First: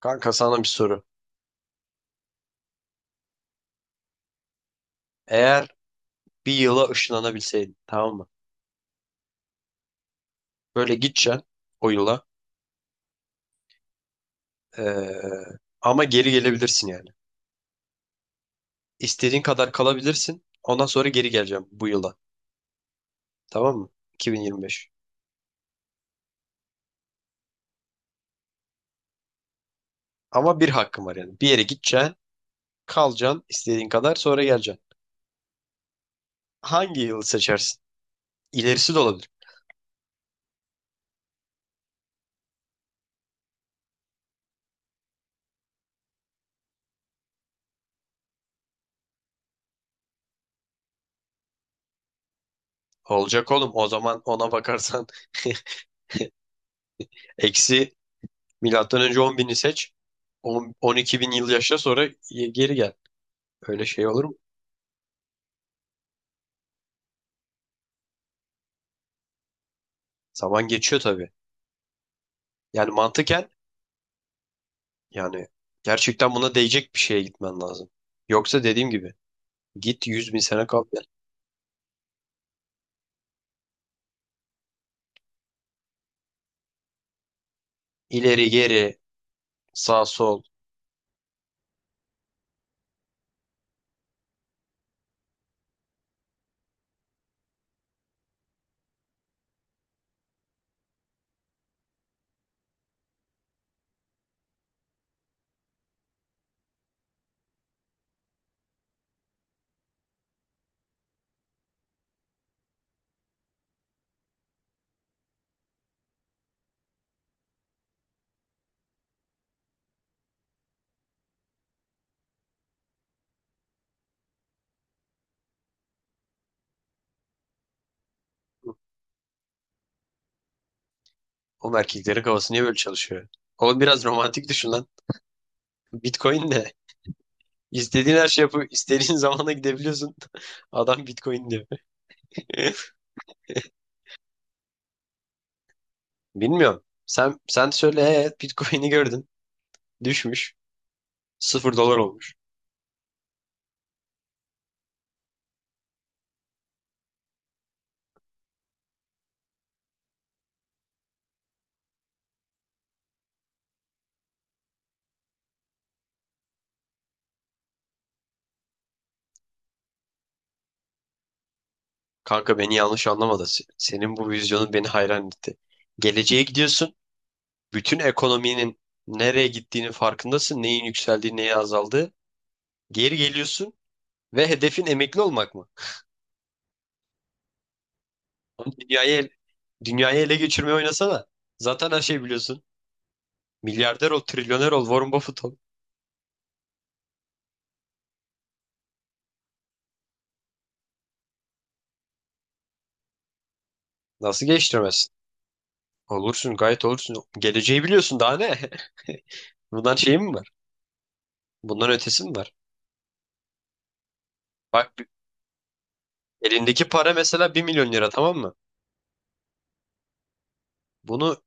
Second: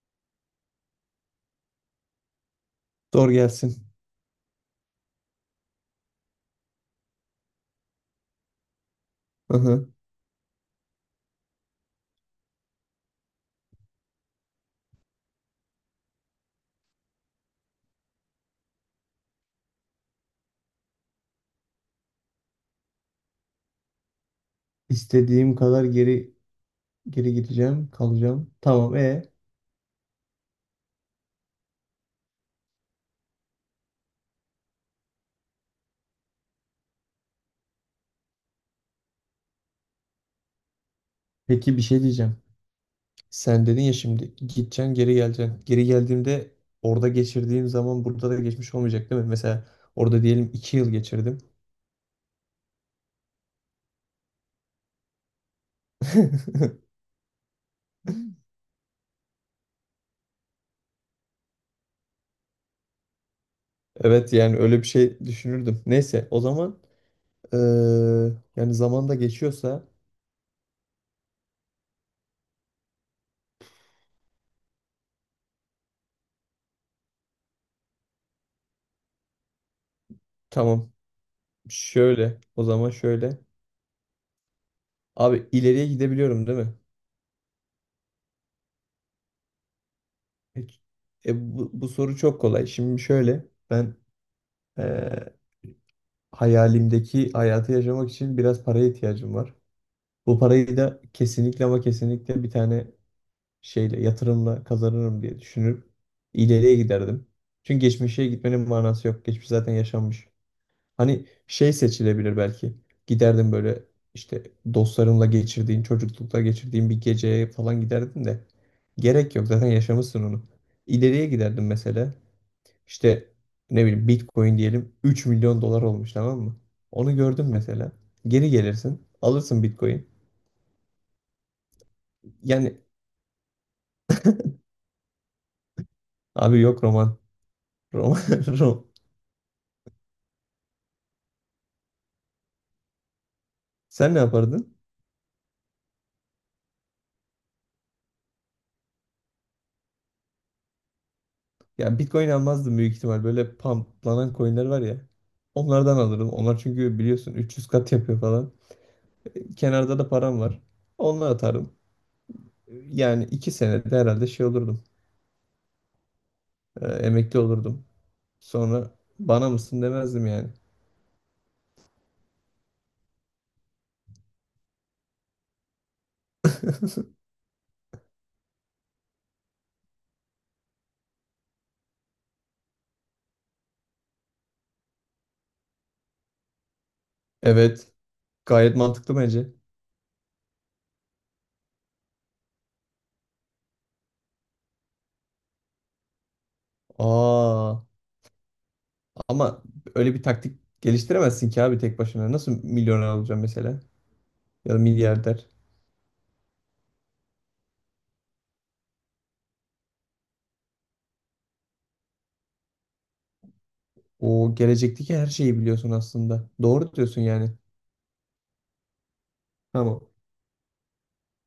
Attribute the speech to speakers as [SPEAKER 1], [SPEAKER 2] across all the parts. [SPEAKER 1] Kanka, sana bir soru.
[SPEAKER 2] Doğru gelsin.
[SPEAKER 1] Eğer bir yıla ışınlanabilseydin, tamam mı?
[SPEAKER 2] Aha.
[SPEAKER 1] Böyle gideceksin o yıla. ee, Ama geri gelebilirsin yani. İstediğin kadar kalabilirsin. Ondan sonra geri geleceğim bu yıla. Tamam mı? 2025.
[SPEAKER 2] İstediğim kadar geri gideceğim, kalacağım. Tamam.
[SPEAKER 1] Ama bir hakkın var yani. Bir yere gideceksin, kalacaksın istediğin kadar, sonra geleceksin. Hangi yılı seçersin? İlerisi de olabilir.
[SPEAKER 2] Peki bir şey diyeceğim. Sen dedin ya, şimdi gideceksin, geri geleceksin. Geri geldiğimde orada geçirdiğim zaman burada da geçmiş olmayacak değil mi? Mesela orada diyelim 2 yıl geçirdim.
[SPEAKER 1] Olacak oğlum. O zaman ona bakarsan eksi milattan önce on bini seç. 10 12 bin yıl yaşa, sonra geri gel. Öyle şey olur
[SPEAKER 2] Evet,
[SPEAKER 1] mu?
[SPEAKER 2] yani öyle bir şey düşünürdüm. Neyse, o zaman eee, yani zaman da geçiyorsa,
[SPEAKER 1] Zaman geçiyor tabii. Yani mantıken, yani gerçekten buna değecek bir şeye gitmen lazım. Yoksa dediğim gibi, git 100 bin sene kal
[SPEAKER 2] tamam,
[SPEAKER 1] gel.
[SPEAKER 2] şöyle o zaman şöyle. Abi, ileriye gidebiliyorum değil mi?
[SPEAKER 1] İleri geri, sağ sol.
[SPEAKER 2] E, bu soru çok kolay. Şimdi şöyle ben. Ee, Hayalimdeki hayatı yaşamak için biraz paraya ihtiyacım var. Bu parayı da kesinlikle, ama kesinlikle bir tane şeyle, yatırımla kazanırım diye düşünüp ileriye giderdim. Çünkü geçmişe gitmenin manası yok. Geçmiş zaten yaşanmış. Hani şey seçilebilir belki. Giderdim böyle, işte, dostlarımla geçirdiğin, çocuklukta geçirdiğin bir geceye falan giderdim de. Gerek yok, zaten yaşamışsın onu. İleriye giderdim mesela. İşte, ne bileyim, Bitcoin diyelim 3 milyon dolar olmuş, tamam mı? Onu gördün mesela. Geri gelirsin. Alırsın Bitcoin.
[SPEAKER 1] Oğlum, erkeklerin kafası niye böyle
[SPEAKER 2] Yani
[SPEAKER 1] çalışıyor? Oğlum biraz romantik düşün lan. Bitcoin
[SPEAKER 2] abi,
[SPEAKER 1] ne?
[SPEAKER 2] yok roman.
[SPEAKER 1] İstediğin
[SPEAKER 2] Roman.
[SPEAKER 1] her şey yapıp
[SPEAKER 2] rom-
[SPEAKER 1] istediğin zamana gidebiliyorsun. Adam Bitcoin diyor.
[SPEAKER 2] Sen ne yapardın?
[SPEAKER 1] Bilmiyorum. Sen söyle, evet, Bitcoin'i gördün. Düşmüş. Sıfır dolar
[SPEAKER 2] Ya, Bitcoin
[SPEAKER 1] olmuş.
[SPEAKER 2] almazdım büyük ihtimal. Böyle pumplanan coinler var ya. Onlardan alırım. Onlar çünkü, biliyorsun, 300 kat yapıyor falan. Kenarda da param var. Onunla atarım. Yani 2 senede herhalde şey olurdum. Emekli olurdum. Sonra bana mısın demezdim yani.
[SPEAKER 1] Kanka, beni yanlış anlama da senin bu vizyonun beni hayran etti. Geleceğe gidiyorsun. Bütün ekonominin nereye gittiğinin farkındasın. Neyin yükseldiği, neyin azaldığı. Geri geliyorsun ve hedefin emekli olmak mı?
[SPEAKER 2] Evet.
[SPEAKER 1] Oğlum,
[SPEAKER 2] Gayet mantıklı bence.
[SPEAKER 1] Dünyayı ele geçirmeye oynasana. Zaten her şeyi biliyorsun. Milyarder ol, trilyoner ol, Warren Buffett ol.
[SPEAKER 2] Aa, ama öyle bir taktik geliştiremezsin ki abi, tek başına. Nasıl milyoner olacaksın mesela?
[SPEAKER 1] Nasıl
[SPEAKER 2] Ya da
[SPEAKER 1] geçtiremezsin?
[SPEAKER 2] milyarder.
[SPEAKER 1] Olursun, gayet olursun. Geleceği biliyorsun, daha ne? Bundan şey mi var? Bundan ötesi mi var?
[SPEAKER 2] O
[SPEAKER 1] Bak bir-
[SPEAKER 2] gelecekteki her şeyi biliyorsun aslında.
[SPEAKER 1] Elindeki
[SPEAKER 2] Doğru
[SPEAKER 1] para
[SPEAKER 2] diyorsun yani.
[SPEAKER 1] mesela bir milyon lira, tamam mı?
[SPEAKER 2] Tamam.
[SPEAKER 1] Bunu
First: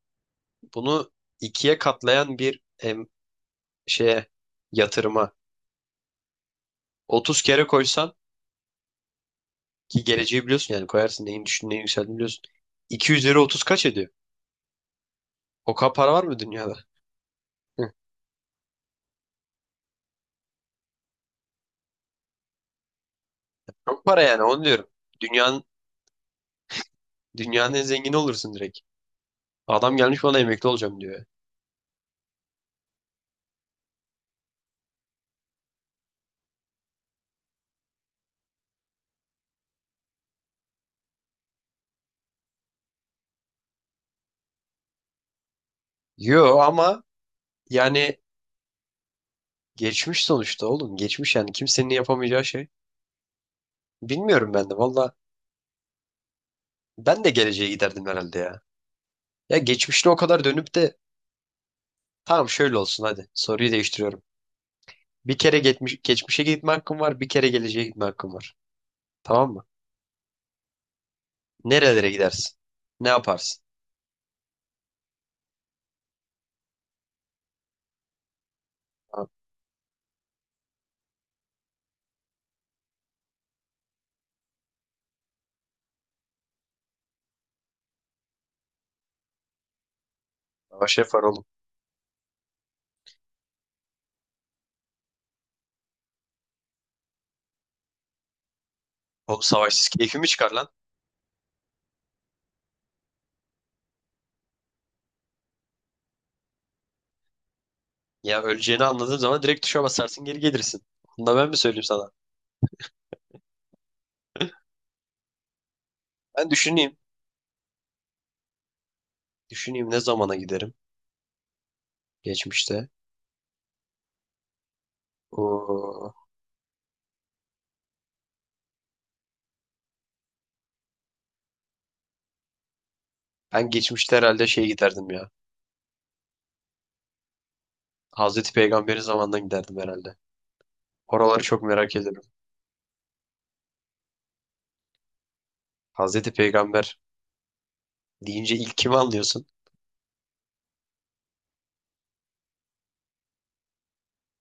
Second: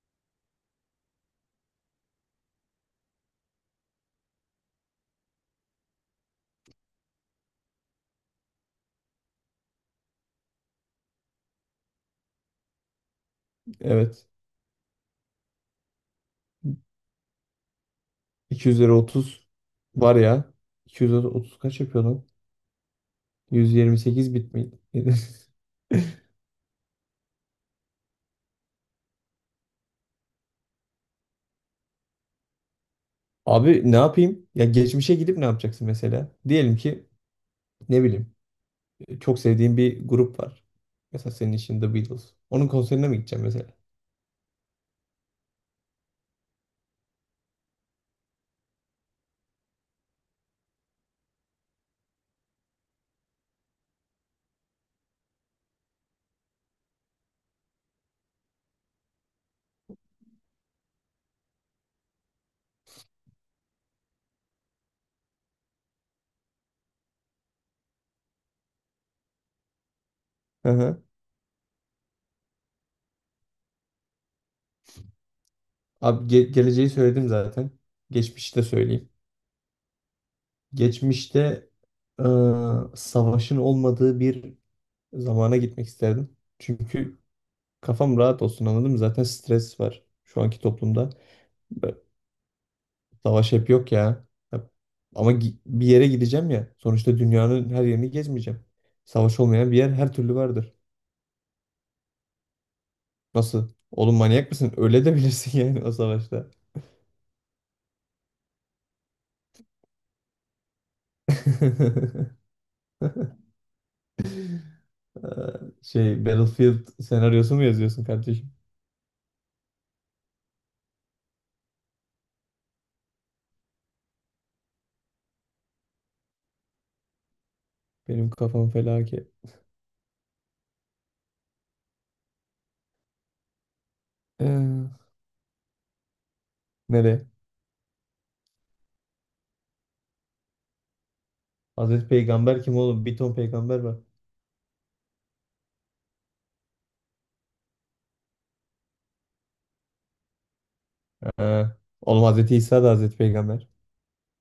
[SPEAKER 1] bunu ikiye katlayan bir şeye yatırıma 30 kere koysan, ki geleceği biliyorsun yani, koyarsın, neyin düştüğünü neyin yükseldiğini biliyorsun. 2 üzeri 30 kaç ediyor?
[SPEAKER 2] Evet.
[SPEAKER 1] O kadar para var mı dünyada? Hı.
[SPEAKER 2] 200 lira 30 var ya. 200 lira 30 kaç yapıyor lan?
[SPEAKER 1] Çok para,
[SPEAKER 2] 128
[SPEAKER 1] yani
[SPEAKER 2] bit
[SPEAKER 1] onu
[SPEAKER 2] mi?
[SPEAKER 1] diyorum. Dünyanın, dünyanın en zengini olursun direkt. Adam gelmiş bana emekli olacağım diyor.
[SPEAKER 2] Abi, ne yapayım? Ya geçmişe gidip ne yapacaksın mesela? Diyelim ki, ne bileyim, çok sevdiğim bir grup var. Mesela senin için The Beatles. Onun konserine mi gideceğim mesela?
[SPEAKER 1] Yo ama yani geçmiş sonuçta oğlum. Geçmiş, yani kimsenin yapamayacağı şey. Bilmiyorum ben de valla. Ben de geleceğe giderdim herhalde ya. Ya geçmişte o kadar dönüp de, tamam şöyle olsun hadi. Soruyu değiştiriyorum. Bir kere geçmiş, geçmişe gitme hakkım var, bir kere geleceğe gitme hakkım var. Tamam mı? Nerelere gidersin? Ne yaparsın?
[SPEAKER 2] Abi, geleceği söyledim zaten. Geçmişi de söyleyeyim.
[SPEAKER 1] Abi,
[SPEAKER 2] Geçmişte, eee, savaşın olmadığı bir zamana gitmek isterdim. Çünkü kafam rahat olsun, anladın mı? Zaten stres var şu anki
[SPEAKER 1] savaş
[SPEAKER 2] toplumda.
[SPEAKER 1] yapar oğlum.
[SPEAKER 2] Ve savaş hep yok ya. Hep- Ama bir yere gideceğim ya. Sonuçta dünyanın her yerini gezmeyeceğim. Savaş
[SPEAKER 1] Oğlum,
[SPEAKER 2] olmayan bir
[SPEAKER 1] savaşsız
[SPEAKER 2] yer her
[SPEAKER 1] keyfi mi
[SPEAKER 2] türlü
[SPEAKER 1] çıkar lan?
[SPEAKER 2] vardır. Nasıl? Oğlum, manyak mısın? Öyle de bilirsin yani, o savaşta.
[SPEAKER 1] Ya, öleceğini anladığın zaman direkt tuşa basarsın, geri gelirsin. Onu da ben mi söyleyeyim sana?
[SPEAKER 2] Ee,
[SPEAKER 1] Ben
[SPEAKER 2] Battlefield
[SPEAKER 1] düşüneyim.
[SPEAKER 2] senaryosu mu yazıyorsun kardeşim?
[SPEAKER 1] Düşüneyim, ne zamana giderim? Geçmişte. Oo.
[SPEAKER 2] Benim kafam felaket.
[SPEAKER 1] Ben geçmişte herhalde şey
[SPEAKER 2] Ee,
[SPEAKER 1] giderdim ya.
[SPEAKER 2] nereye?
[SPEAKER 1] Hazreti Peygamber'in zamanına giderdim herhalde. Oraları çok merak
[SPEAKER 2] Hazreti
[SPEAKER 1] ederim.
[SPEAKER 2] Peygamber kim oğlum? Bir ton peygamber var.
[SPEAKER 1] Hazreti Peygamber deyince ilk kimi anlıyorsun?
[SPEAKER 2] Ha. Oğlum, Hazreti İsa da Hazreti Peygamber.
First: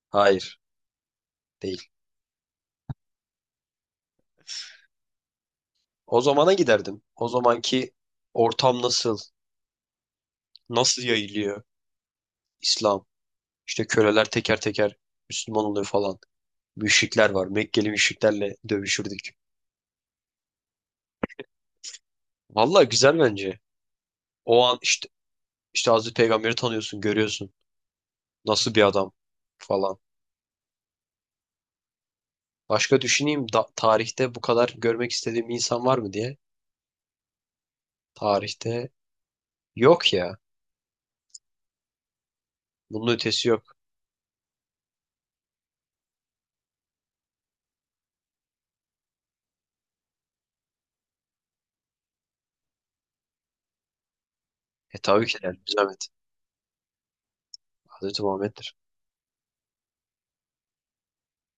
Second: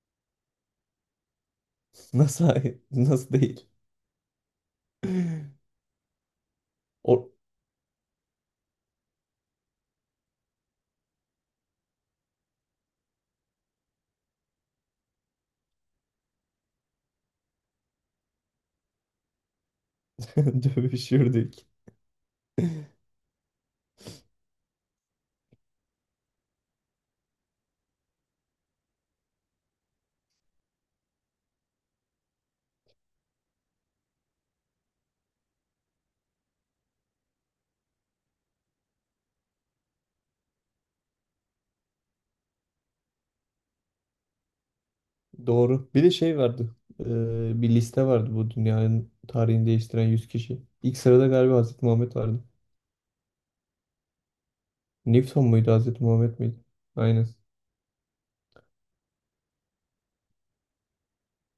[SPEAKER 1] Hayır, değil.
[SPEAKER 2] Nasıl hayır? Nasıl değil?
[SPEAKER 1] O zamana giderdim. O
[SPEAKER 2] O.
[SPEAKER 1] zamanki ortam nasıl? Nasıl yayılıyor İslam? İşte köleler teker teker Müslüman oluyor falan. Müşrikler var. Mekkeli müşriklerle dövüşürdük.
[SPEAKER 2] dövüşürdük.
[SPEAKER 1] Vallahi güzel bence. O an, işte Hazreti Peygamber'i tanıyorsun, görüyorsun. Nasıl bir adam falan. Başka düşüneyim da, tarihte bu kadar görmek istediğim insan var mı diye. Tarihte yok ya. Bunun ötesi yok.
[SPEAKER 2] Doğru. Bir de şey vardı. Bir liste vardı, bu dünyanın tarihini değiştiren 100 kişi. İlk sırada galiba Hazreti Muhammed vardı.
[SPEAKER 1] E tabii ki
[SPEAKER 2] Newton
[SPEAKER 1] de, bir
[SPEAKER 2] muydu, Hazreti
[SPEAKER 1] zahmet.
[SPEAKER 2] Muhammed miydi? Aynen.
[SPEAKER 1] Hazreti Muhammed'dir.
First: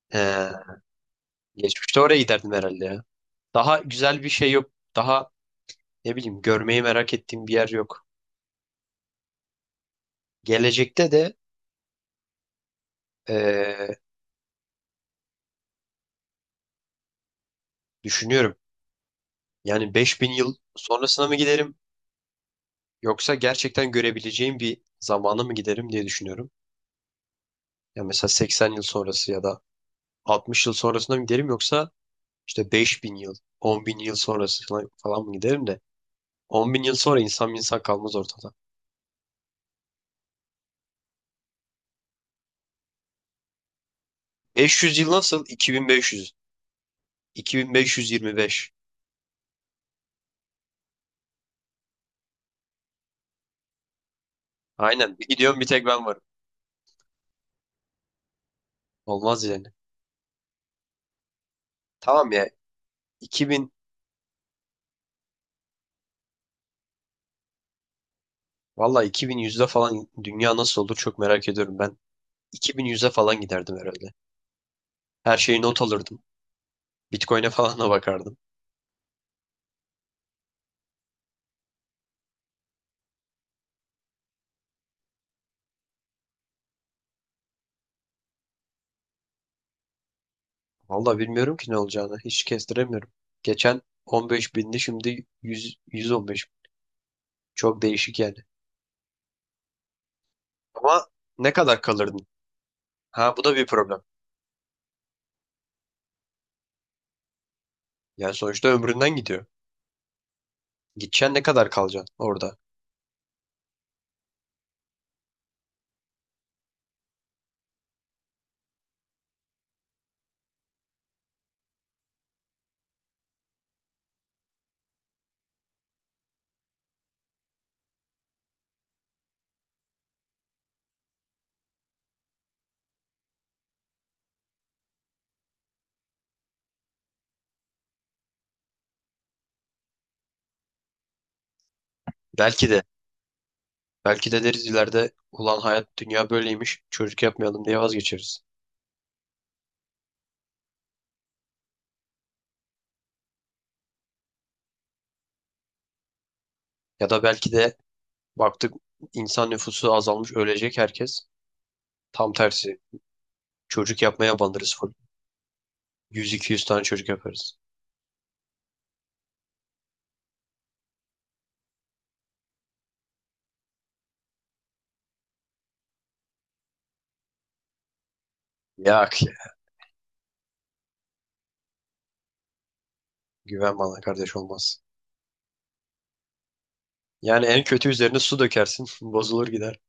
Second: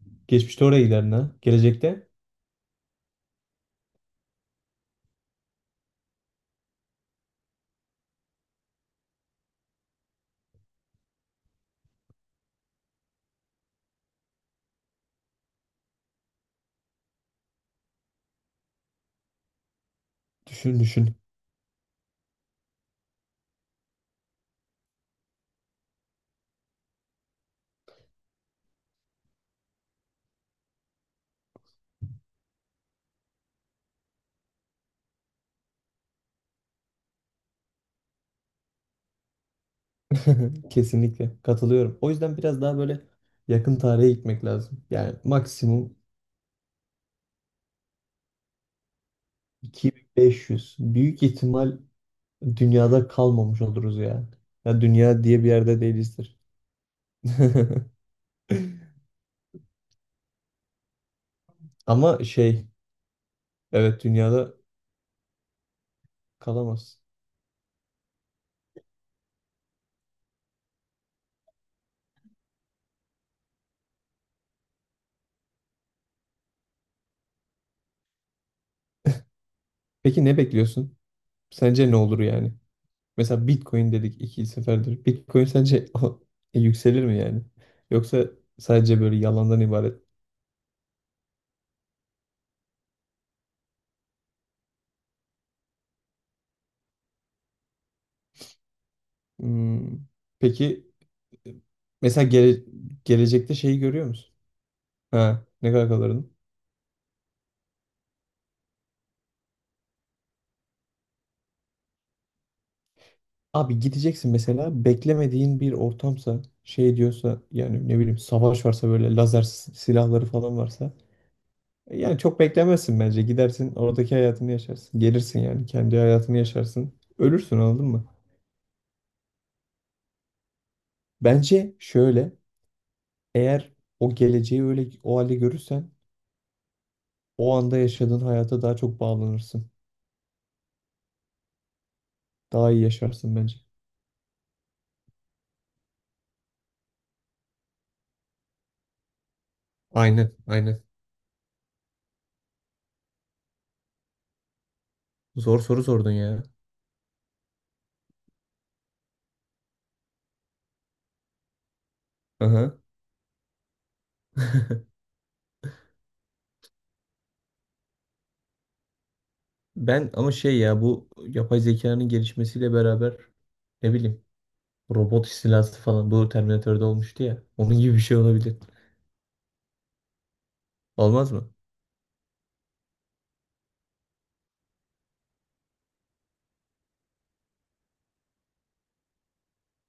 [SPEAKER 1] He,
[SPEAKER 2] Geçmişte oraya giderdin ha.
[SPEAKER 1] geçmişte
[SPEAKER 2] Gelecekte.
[SPEAKER 1] oraya giderdim herhalde ya. Daha güzel bir şey yok. Daha ne bileyim, görmeyi merak ettiğim bir yer yok. Gelecekte de düşünüyorum. Yani 5000 yıl
[SPEAKER 2] Düşün düşün.
[SPEAKER 1] sonrasına mı giderim yoksa gerçekten görebileceğim bir zamana mı giderim diye düşünüyorum. Ya mesela 80 yıl sonrası ya da 60 yıl sonrasına mı giderim, yoksa işte 5000 yıl, 10.000 yıl sonrasına falan mı giderim de. 10.000 yıl sonra insan, bir insan kalmaz ortada.
[SPEAKER 2] Kesinlikle katılıyorum. O yüzden biraz daha böyle yakın tarihe gitmek
[SPEAKER 1] Beş
[SPEAKER 2] lazım.
[SPEAKER 1] yüz yıl
[SPEAKER 2] Yani
[SPEAKER 1] nasıl? Bin
[SPEAKER 2] maksimum
[SPEAKER 1] beş, beş yüz. İki bin beş yüz yirmi beş.
[SPEAKER 2] 2500. Büyük ihtimal dünyada kalmamış oluruz ya. Ya
[SPEAKER 1] Aynen.
[SPEAKER 2] dünya
[SPEAKER 1] Bir
[SPEAKER 2] diye bir
[SPEAKER 1] gidiyorum, bir
[SPEAKER 2] yerde
[SPEAKER 1] tek ben varım.
[SPEAKER 2] değilizdir.
[SPEAKER 1] Olmaz yani.
[SPEAKER 2] Ama
[SPEAKER 1] Tamam ya.
[SPEAKER 2] şey.
[SPEAKER 1] İki bin.
[SPEAKER 2] Evet, dünyada kalamaz.
[SPEAKER 1] Valla iki bin yüzde falan dünya nasıl olur çok merak ediyorum ben. 2100'e falan giderdim herhalde. Her şeyi not alırdım. Bitcoin'e falan da bakardım.
[SPEAKER 2] Peki ne bekliyorsun? Sence ne olur yani? Mesela Bitcoin dedik iki seferdir. Bitcoin sence yükselir mi yani? Yoksa sadece böyle yalandan ibaret?
[SPEAKER 1] Vallahi bilmiyorum ki ne olacağını. Hiç kestiremiyorum. Geçen 15 bindi, şimdi 100, 115. Çok değişik yani.
[SPEAKER 2] Hmm, Peki,
[SPEAKER 1] Ama
[SPEAKER 2] e,
[SPEAKER 1] ne kadar kalırdın?
[SPEAKER 2] mesela
[SPEAKER 1] Ha, bu da
[SPEAKER 2] gelecekte
[SPEAKER 1] bir
[SPEAKER 2] şeyi
[SPEAKER 1] problem.
[SPEAKER 2] görüyor musun? Ha, ne kadar kalırını?
[SPEAKER 1] Yani sonuçta ömründen gidiyor. Gideceksin, ne kadar kalacaksın orada?
[SPEAKER 2] Abi gideceksin mesela, beklemediğin bir ortamsa, şey diyorsa, yani ne bileyim, savaş varsa, böyle lazer silahları falan varsa. Yani çok beklemezsin bence. Gidersin, oradaki hayatını yaşarsın. Gelirsin, yani kendi hayatını yaşarsın. Ölürsün, anladın mı? Bence şöyle, eğer o geleceği öyle o halde görürsen o anda yaşadığın hayata daha çok bağlanırsın.
[SPEAKER 1] Belki
[SPEAKER 2] Daha iyi
[SPEAKER 1] de.
[SPEAKER 2] yaşarsın bence.
[SPEAKER 1] Belki de deriz ileride, ulan hayat, dünya böyleymiş, çocuk yapmayalım diye vazgeçeriz.
[SPEAKER 2] Aynen, aynen. Zor soru sordun ya.
[SPEAKER 1] Ya da belki de baktık, insan nüfusu azalmış, ölecek herkes. Tam
[SPEAKER 2] Aha.
[SPEAKER 1] tersi çocuk yapmaya banırız full. 100-200 tane çocuk yaparız.
[SPEAKER 2] Ben ama şey ya, bu yapay zekanın gelişmesiyle beraber, ne bileyim, robot istilası falan, bu Terminator'da olmuştu ya. Onun gibi bir şey olabilir.
[SPEAKER 1] Ya,
[SPEAKER 2] Olmaz mı?
[SPEAKER 1] güven bana kardeş, olmaz. Yani en kötü üzerine su dökersin. Bozulur gider.